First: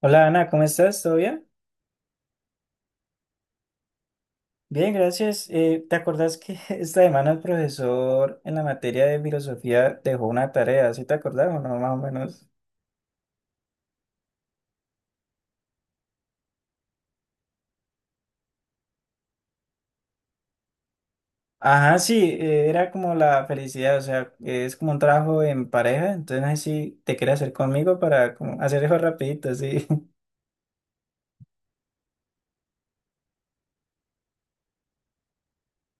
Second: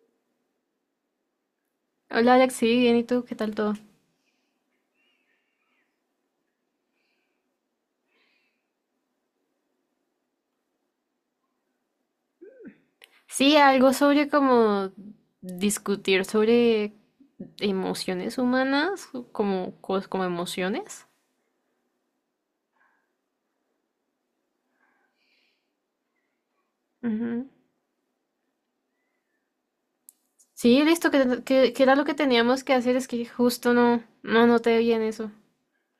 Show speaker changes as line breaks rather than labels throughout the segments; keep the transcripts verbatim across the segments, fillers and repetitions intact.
Hola Ana, ¿cómo estás? ¿Todo bien?
Hola Alex, sí, bien, ¿y tú? ¿Qué tal todo?
Bien, gracias. Eh, ¿te acordás que esta semana el profesor en la materia de filosofía dejó una tarea? ¿Sí te acordás o no, más o menos?
Sí, algo sobre como discutir sobre emociones humanas, como, cos- como emociones.
Ajá, sí, eh, era como la felicidad, o sea, es como un trabajo en pareja, entonces no sé si te quieres
Ujú.
hacer conmigo para como hacer eso rapidito, sí.
Sí, listo, que, que- que era lo que teníamos que hacer, es que justo no, no noté bien eso.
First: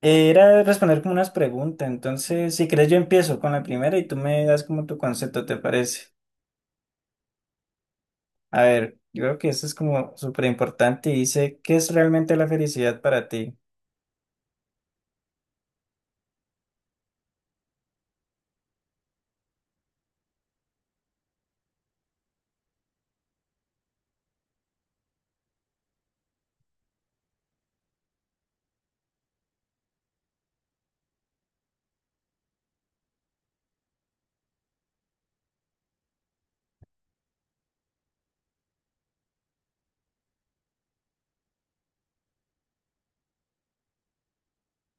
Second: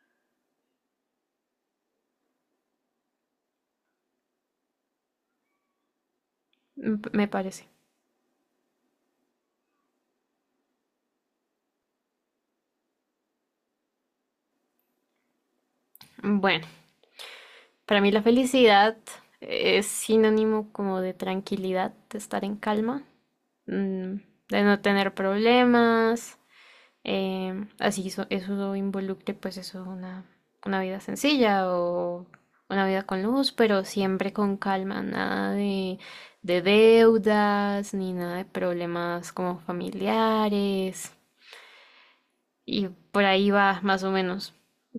Eh, Era responder como unas preguntas, entonces si quieres yo empiezo con la primera y tú me das como tu concepto, ¿te parece?
m- Me parece.
A ver, yo creo que esto es como súper importante y dice, ¿qué es realmente la felicidad para ti?
Bueno, para mí la felicidad es sinónimo como de tranquilidad, de estar en calma, mm, de no tener problemas. Em, así eso, eso involucre pues eso, una, una vida sencilla o una vida con luz, pero siempre con calma, nada de, de deudas ni nada de problemas como familiares. Y por ahí va más o menos.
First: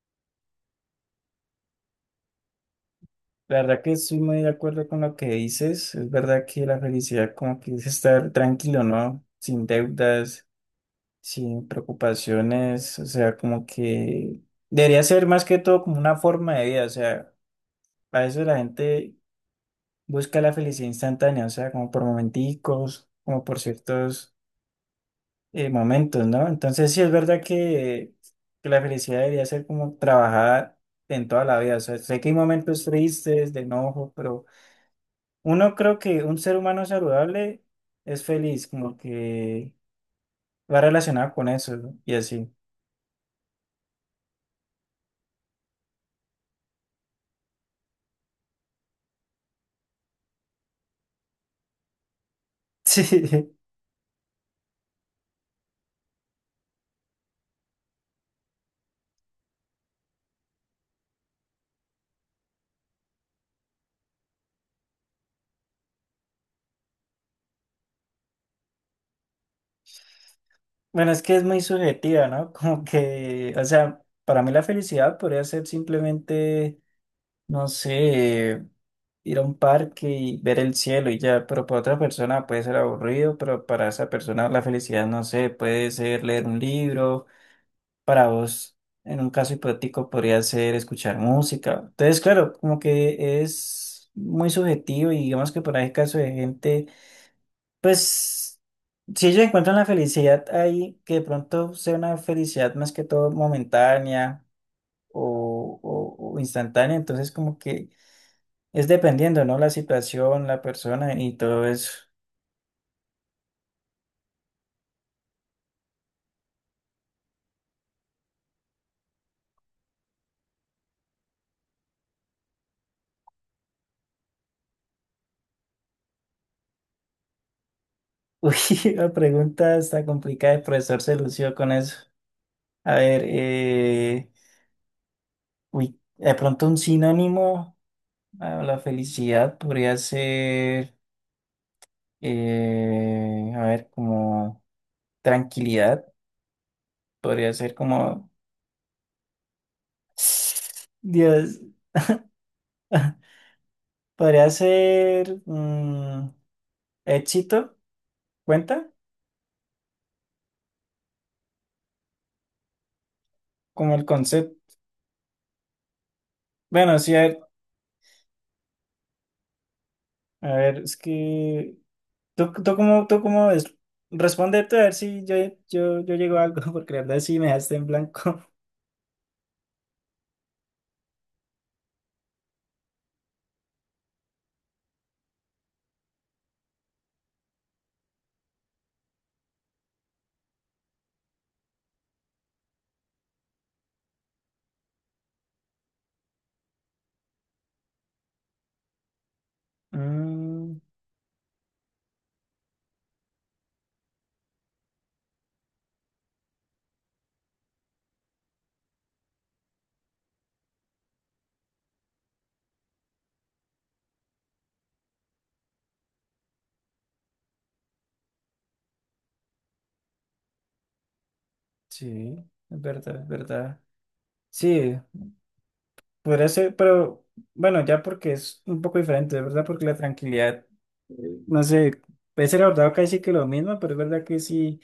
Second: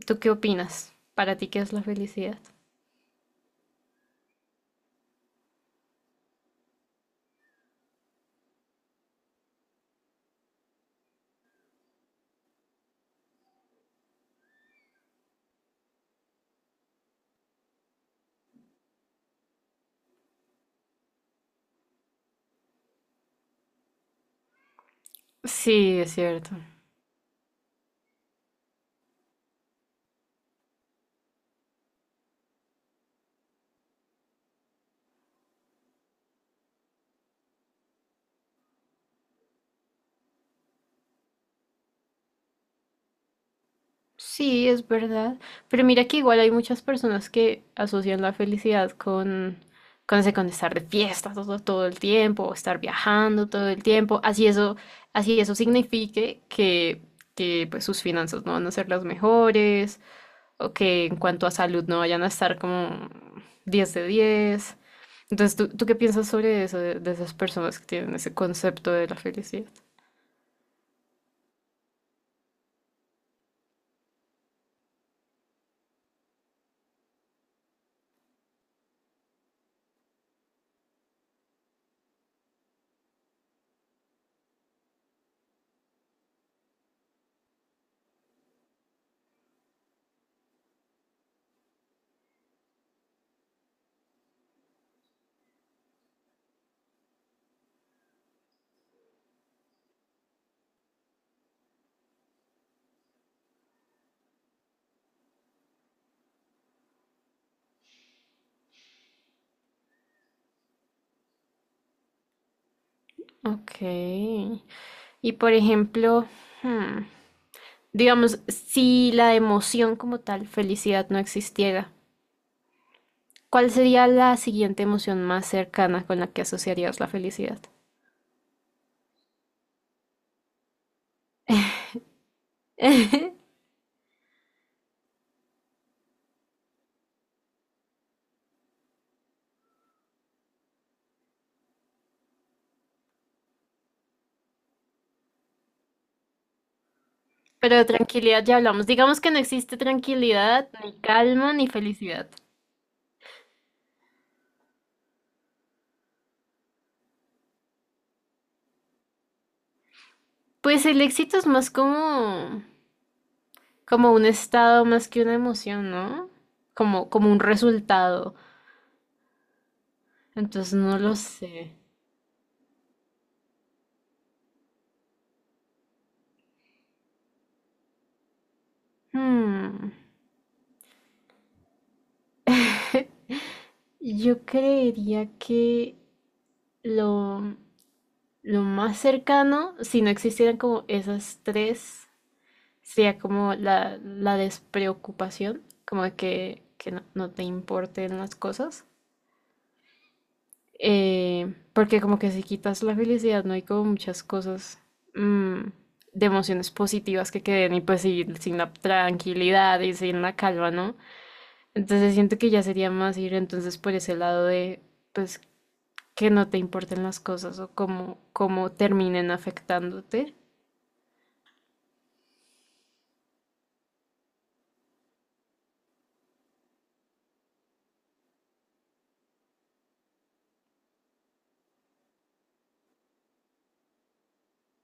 ¿Tú qué opinas? ¿Para ti qué es la felicidad?
La verdad que estoy muy de acuerdo con lo que dices. Es verdad que la felicidad como que es estar tranquilo, ¿no? Sin deudas, sin preocupaciones. O sea, como que debería ser más que todo como una forma de vida. O sea, a veces la gente busca la felicidad instantánea, o sea, como por momenticos, como por ciertos eh,
Sí, es
momentos, ¿no?
cierto.
Entonces sí es verdad que, que la felicidad debería ser como trabajada en toda la vida. O sea, sé que hay momentos tristes, de enojo, pero... Uno creo que un ser humano saludable es feliz, como que va relacionado con eso, ¿no? Y así.
Sí, es verdad. Pero mira que igual hay muchas personas que asocian la felicidad con, con, ese, con estar de fiesta todo, todo el tiempo, o estar
Sí,
viajando todo el tiempo. Así eso, así eso signifique que, que pues, sus finanzas no van a ser las mejores, o que en cuanto a salud no vayan a estar como diez de diez. Entonces, ¿tú, tú qué piensas sobre eso, de, de esas personas que tienen ese concepto de la felicidad?
bueno, es que es muy subjetiva, ¿no? Como que, o sea, para mí la felicidad podría ser simplemente, no sé, ir a un parque y ver el cielo y ya, pero para otra persona puede ser aburrido, pero para esa persona la felicidad, no sé, puede ser leer un libro para vos, en un caso hipotético, podría ser escuchar música. Entonces, claro, como que es muy subjetivo y digamos que por ahí caso de gente, pues, si ellos encuentran la felicidad ahí, que de pronto sea una felicidad más que todo momentánea o, o- o instantánea, entonces como que es dependiendo, ¿no? La situación, la persona y todo eso.
Ok. Y por ejemplo, hmm, digamos, si la emoción como tal, felicidad, no existiera, ¿cuál sería la siguiente emoción más cercana con la que asociarías la felicidad?
Uy, la pregunta está complicada, el profesor se lució con eso. A ver, eh... Uy, de pronto un sinónimo a la felicidad podría ser, eh, a ver, como tranquilidad, podría ser
Pero de
como,
tranquilidad ya hablamos. Digamos que no existe tranquilidad, ni calma,
Dios,
ni felicidad.
podría ser mm, éxito, ¿cuenta?
Pues el éxito es más como,
Como el
como un
concepto.
estado más que una emoción, ¿no?
Bueno,
Como,
sí, a
como
ver,
un resultado.
a
Entonces
ver, es
no lo sé.
que tú, tú cómo, tú cómo ves? Responde tú a ver si yo, yo, yo llego a algo, porque la verdad sí me dejaste en blanco.
Hmm, Yo creería que lo, lo más cercano, si no existieran como esas tres, sería como la, la despreocupación, como de que, que no, no te importen las cosas.
Mm,
Eh, porque como que si quitas la felicidad, no hay como muchas cosas, mm, de emociones positivas que queden y pues sin, sin la tranquilidad y sin la calma, ¿no? Entonces siento que ya sería más ir entonces por ese lado de pues que no te importen las cosas o cómo, cómo terminen afectándote.
sí. Es verdad, es verdad. Sí, podría ser, pero bueno, ya porque es un poco diferente, es verdad, porque la tranquilidad, eh, no sé, puede ser abordado casi que lo mismo, pero es verdad que sí,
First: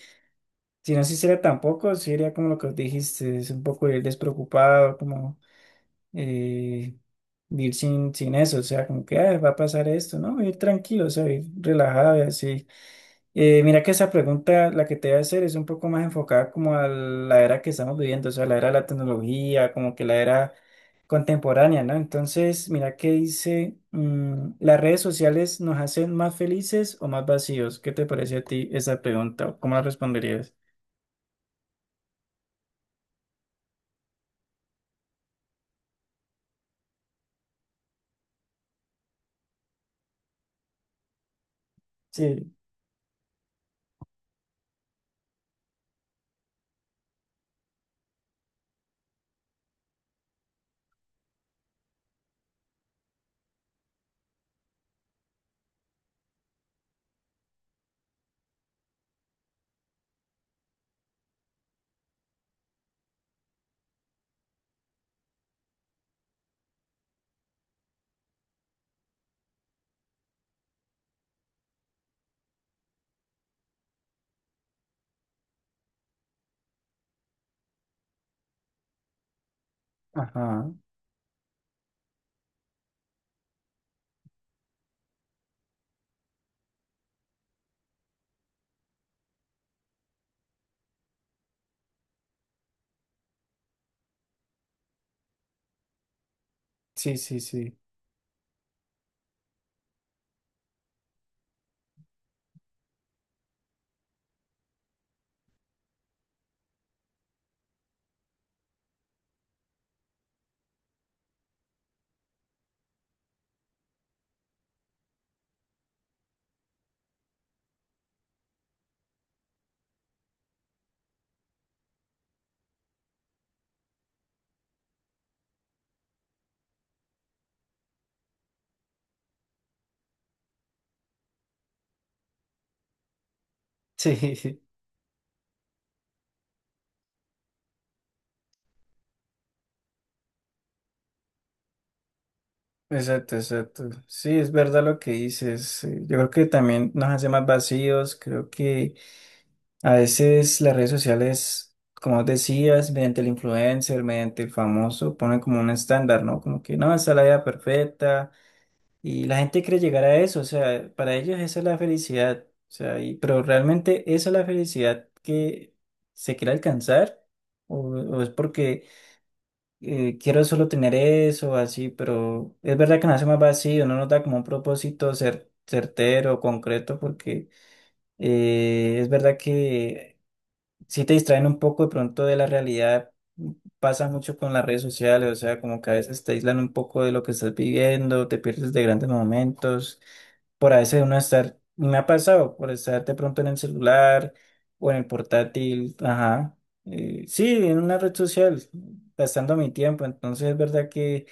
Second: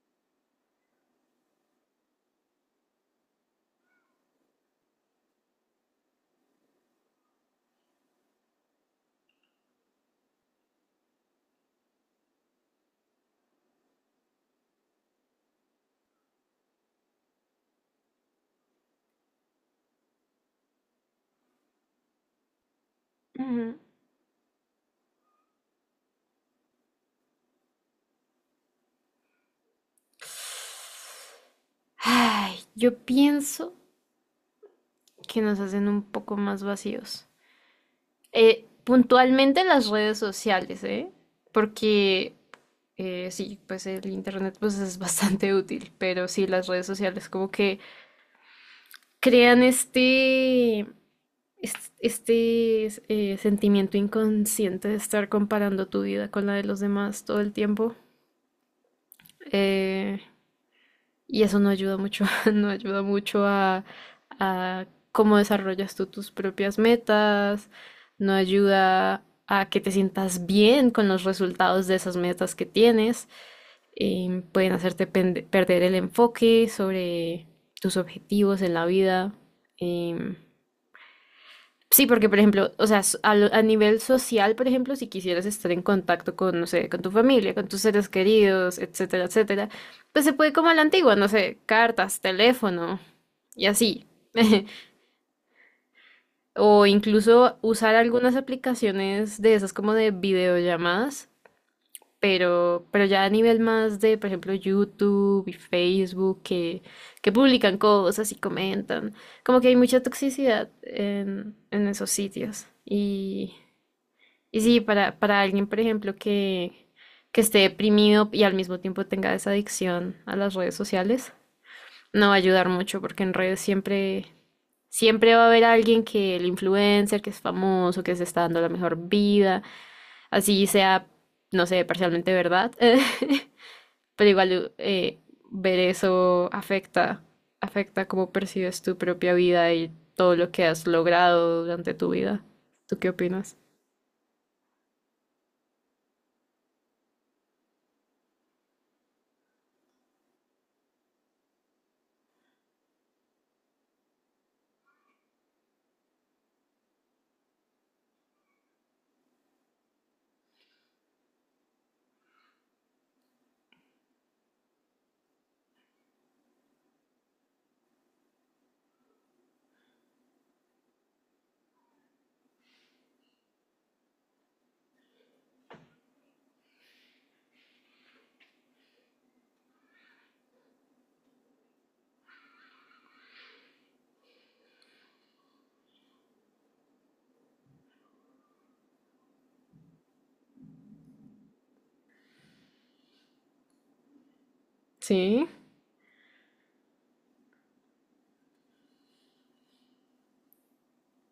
si no se hiciera tampoco, sí sería como lo que dijiste, es un poco ir despreocupado, como eh, ir sin, sin eso, o sea, como que "Ay, va a pasar esto, ¿no? Ir tranquilo, o sea, ir relajado y así. Eh, mira que esa pregunta, la que te voy a hacer, es un poco más enfocada como a la era que estamos viviendo, o sea, la era de la tecnología, como que la era contemporánea, ¿no? Entonces, mira, ¿qué dice,
Ujú.
mm, ¿las redes sociales nos hacen más felices o más vacíos? ¿Qué te parece a ti esa pregunta? ¿Cómo la responderías?
Ay, yo pienso que nos hacen un poco más vacíos. Eh, puntualmente las redes sociales, ¿eh? Porque
Sí,
eh, sí, pues el internet pues es bastante útil, pero sí, las redes sociales como que crean este, est- este, eh, sentimiento inconsciente de estar comparando tu vida con la de los demás todo el tiempo. Eh, Y eso no ayuda mucho, no ayuda mucho a, a cómo desarrollas tú tus propias metas, no ayuda a que te sientas bien con los resultados de esas metas que tienes. Em, pueden hacerte pende- perder el enfoque sobre tus objetivos en la vida. em,
ajá,
Sí, porque por ejemplo, o sea, s- al- a, nivel social, por ejemplo, si quisieras estar en contacto con, no sé, con tu familia, con tus seres queridos, etcétera, etcétera, pues se puede como a la antigua, no sé, cartas, teléfono y así. O
sí, sí,
incluso
sí.
usar algunas aplicaciones de esas como de videollamadas, pero, pero ya a nivel más de, por ejemplo, YouTube y Facebook que, que publican cosas y comentan. Como que hay mucha toxicidad en, en esos sitios. Y sí, para, para alguien, por ejemplo, que, que esté deprimido y al mismo tiempo tenga esa adicción a las redes sociales, no va a ayudar mucho porque en redes siempre, siempre va a haber alguien que el influencer, que es famoso, que se está dando la mejor vida, así sea, no sé, parcialmente verdad,
Sí,
pero igual eh, ver eso afecta, afecta cómo percibes tu propia vida y todo lo que has logrado durante tu vida. ¿Tú qué
exacto,
opinas?
exacto. Sí, es verdad lo que dices. Eh, Yo creo que también nos hace más vacíos. Creo que a veces las redes sociales, como decías, mediante el influencer, mediante el famoso, ponen como un estándar, ¿no? Como que no, esa es la vida perfecta. Y la gente quiere llegar a eso. O sea, para ellos esa es la felicidad. O sea, y- pero realmente esa es la felicidad que se quiere alcanzar. O, o es porque eh, quiero solo tener eso, así, pero es verdad que nos hace más vacío, no nos da como un propósito cer- certero, concreto, porque eh, es verdad que si te distraen un poco de pronto de la realidad. Pasa mucho con las redes sociales, o sea, como que a veces te aíslan un poco de lo que estás viviendo, te pierdes de grandes momentos. Por a veces uno estar, me ha pasado, por estar de pronto en el celular o en el
Sí.
portátil, ajá. eh, sí, en una red social, gastando mi tiempo. Entonces es verdad que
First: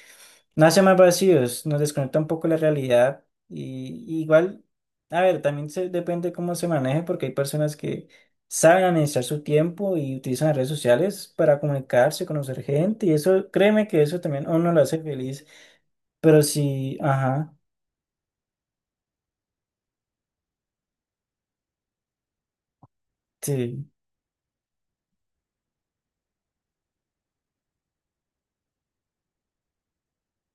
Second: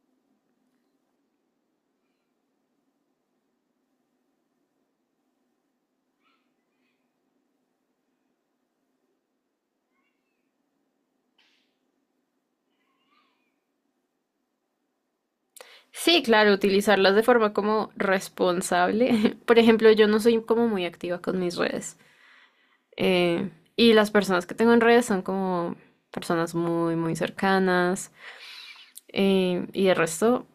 nace más vacíos, nos desconecta un poco la realidad y, y igual, a ver, también se, depende cómo se maneje porque hay personas que saben administrar su tiempo y utilizan las redes sociales para comunicarse, conocer gente y eso, créeme que eso también a uno lo hace feliz,
Sí,
pero
claro,
sí,
utilizarlas de forma
ajá,
como responsable. Por ejemplo, yo no soy como muy activa con mis redes. eh,
sí,
y las personas que tengo en redes son como personas muy, muy cercanas. Eh, y el resto,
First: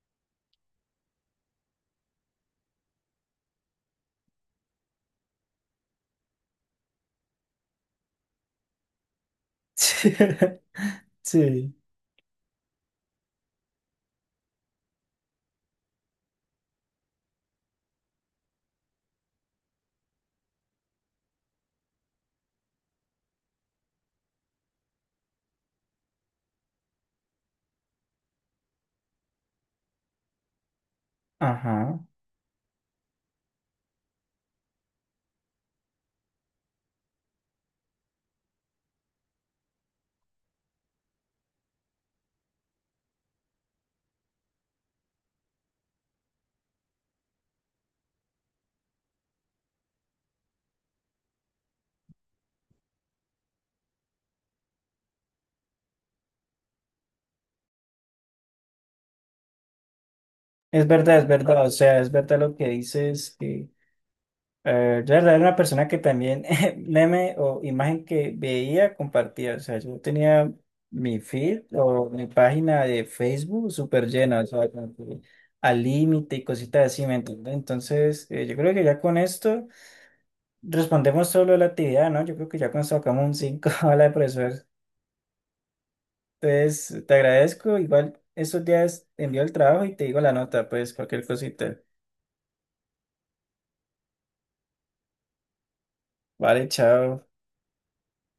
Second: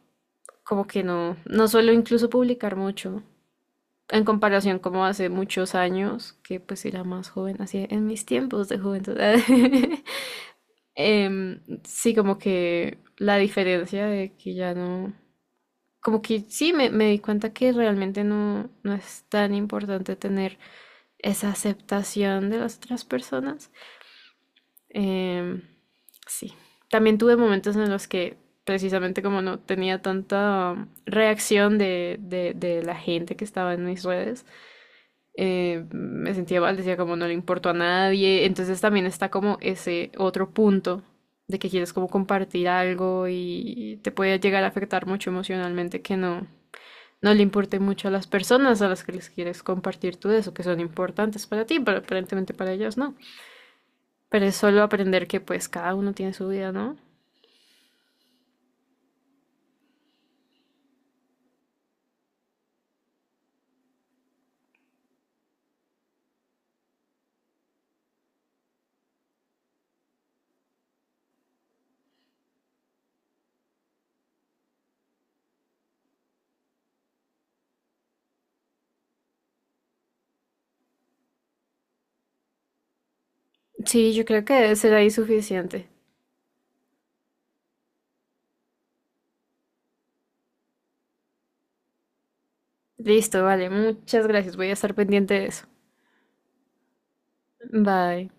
como que no, no suelo incluso publicar mucho. En comparación como hace muchos años, que pues era más joven, así en mis tiempos de juventud.
sí,
Em,
sí,
sí, como que la diferencia de que ya no, como que sí, me, me di cuenta que realmente no, no es tan importante tener esa aceptación de las otras personas. Em, sí. También tuve momentos en los que precisamente como no tenía tanta reacción
ajá,
de, de- de la gente que estaba en mis redes. Eh, me sentía mal, decía como no le importo a nadie. Entonces también está como ese otro punto de que quieres como compartir algo y te puede llegar a afectar mucho emocionalmente que no, no le importe mucho a las personas a las que les quieres compartir tú eso, que son importantes para ti, pero aparentemente para ellos no. Pero es solo aprender que pues cada uno tiene su vida, ¿no?
es verdad, es verdad, o sea, es verdad lo que dices. Eh, yo la verdad era una persona que también meme o imagen que veía, compartía. O sea, yo tenía mi feed o mi página de Facebook súper llena, o sea, como que al límite y cositas así, ¿me entiendes? Entonces, eh, yo creo que ya con esto respondemos solo la actividad, ¿no? Yo creo que ya con esto sacamos un cinco a la de
Sí, yo creo que
profesor.
debe ser ahí suficiente.
Entonces, te agradezco. Igual estos días te envío el trabajo y te digo la nota, pues cualquier cosita.
Listo, vale, muchas gracias, voy a estar pendiente de eso.
Vale, chao.
Bye.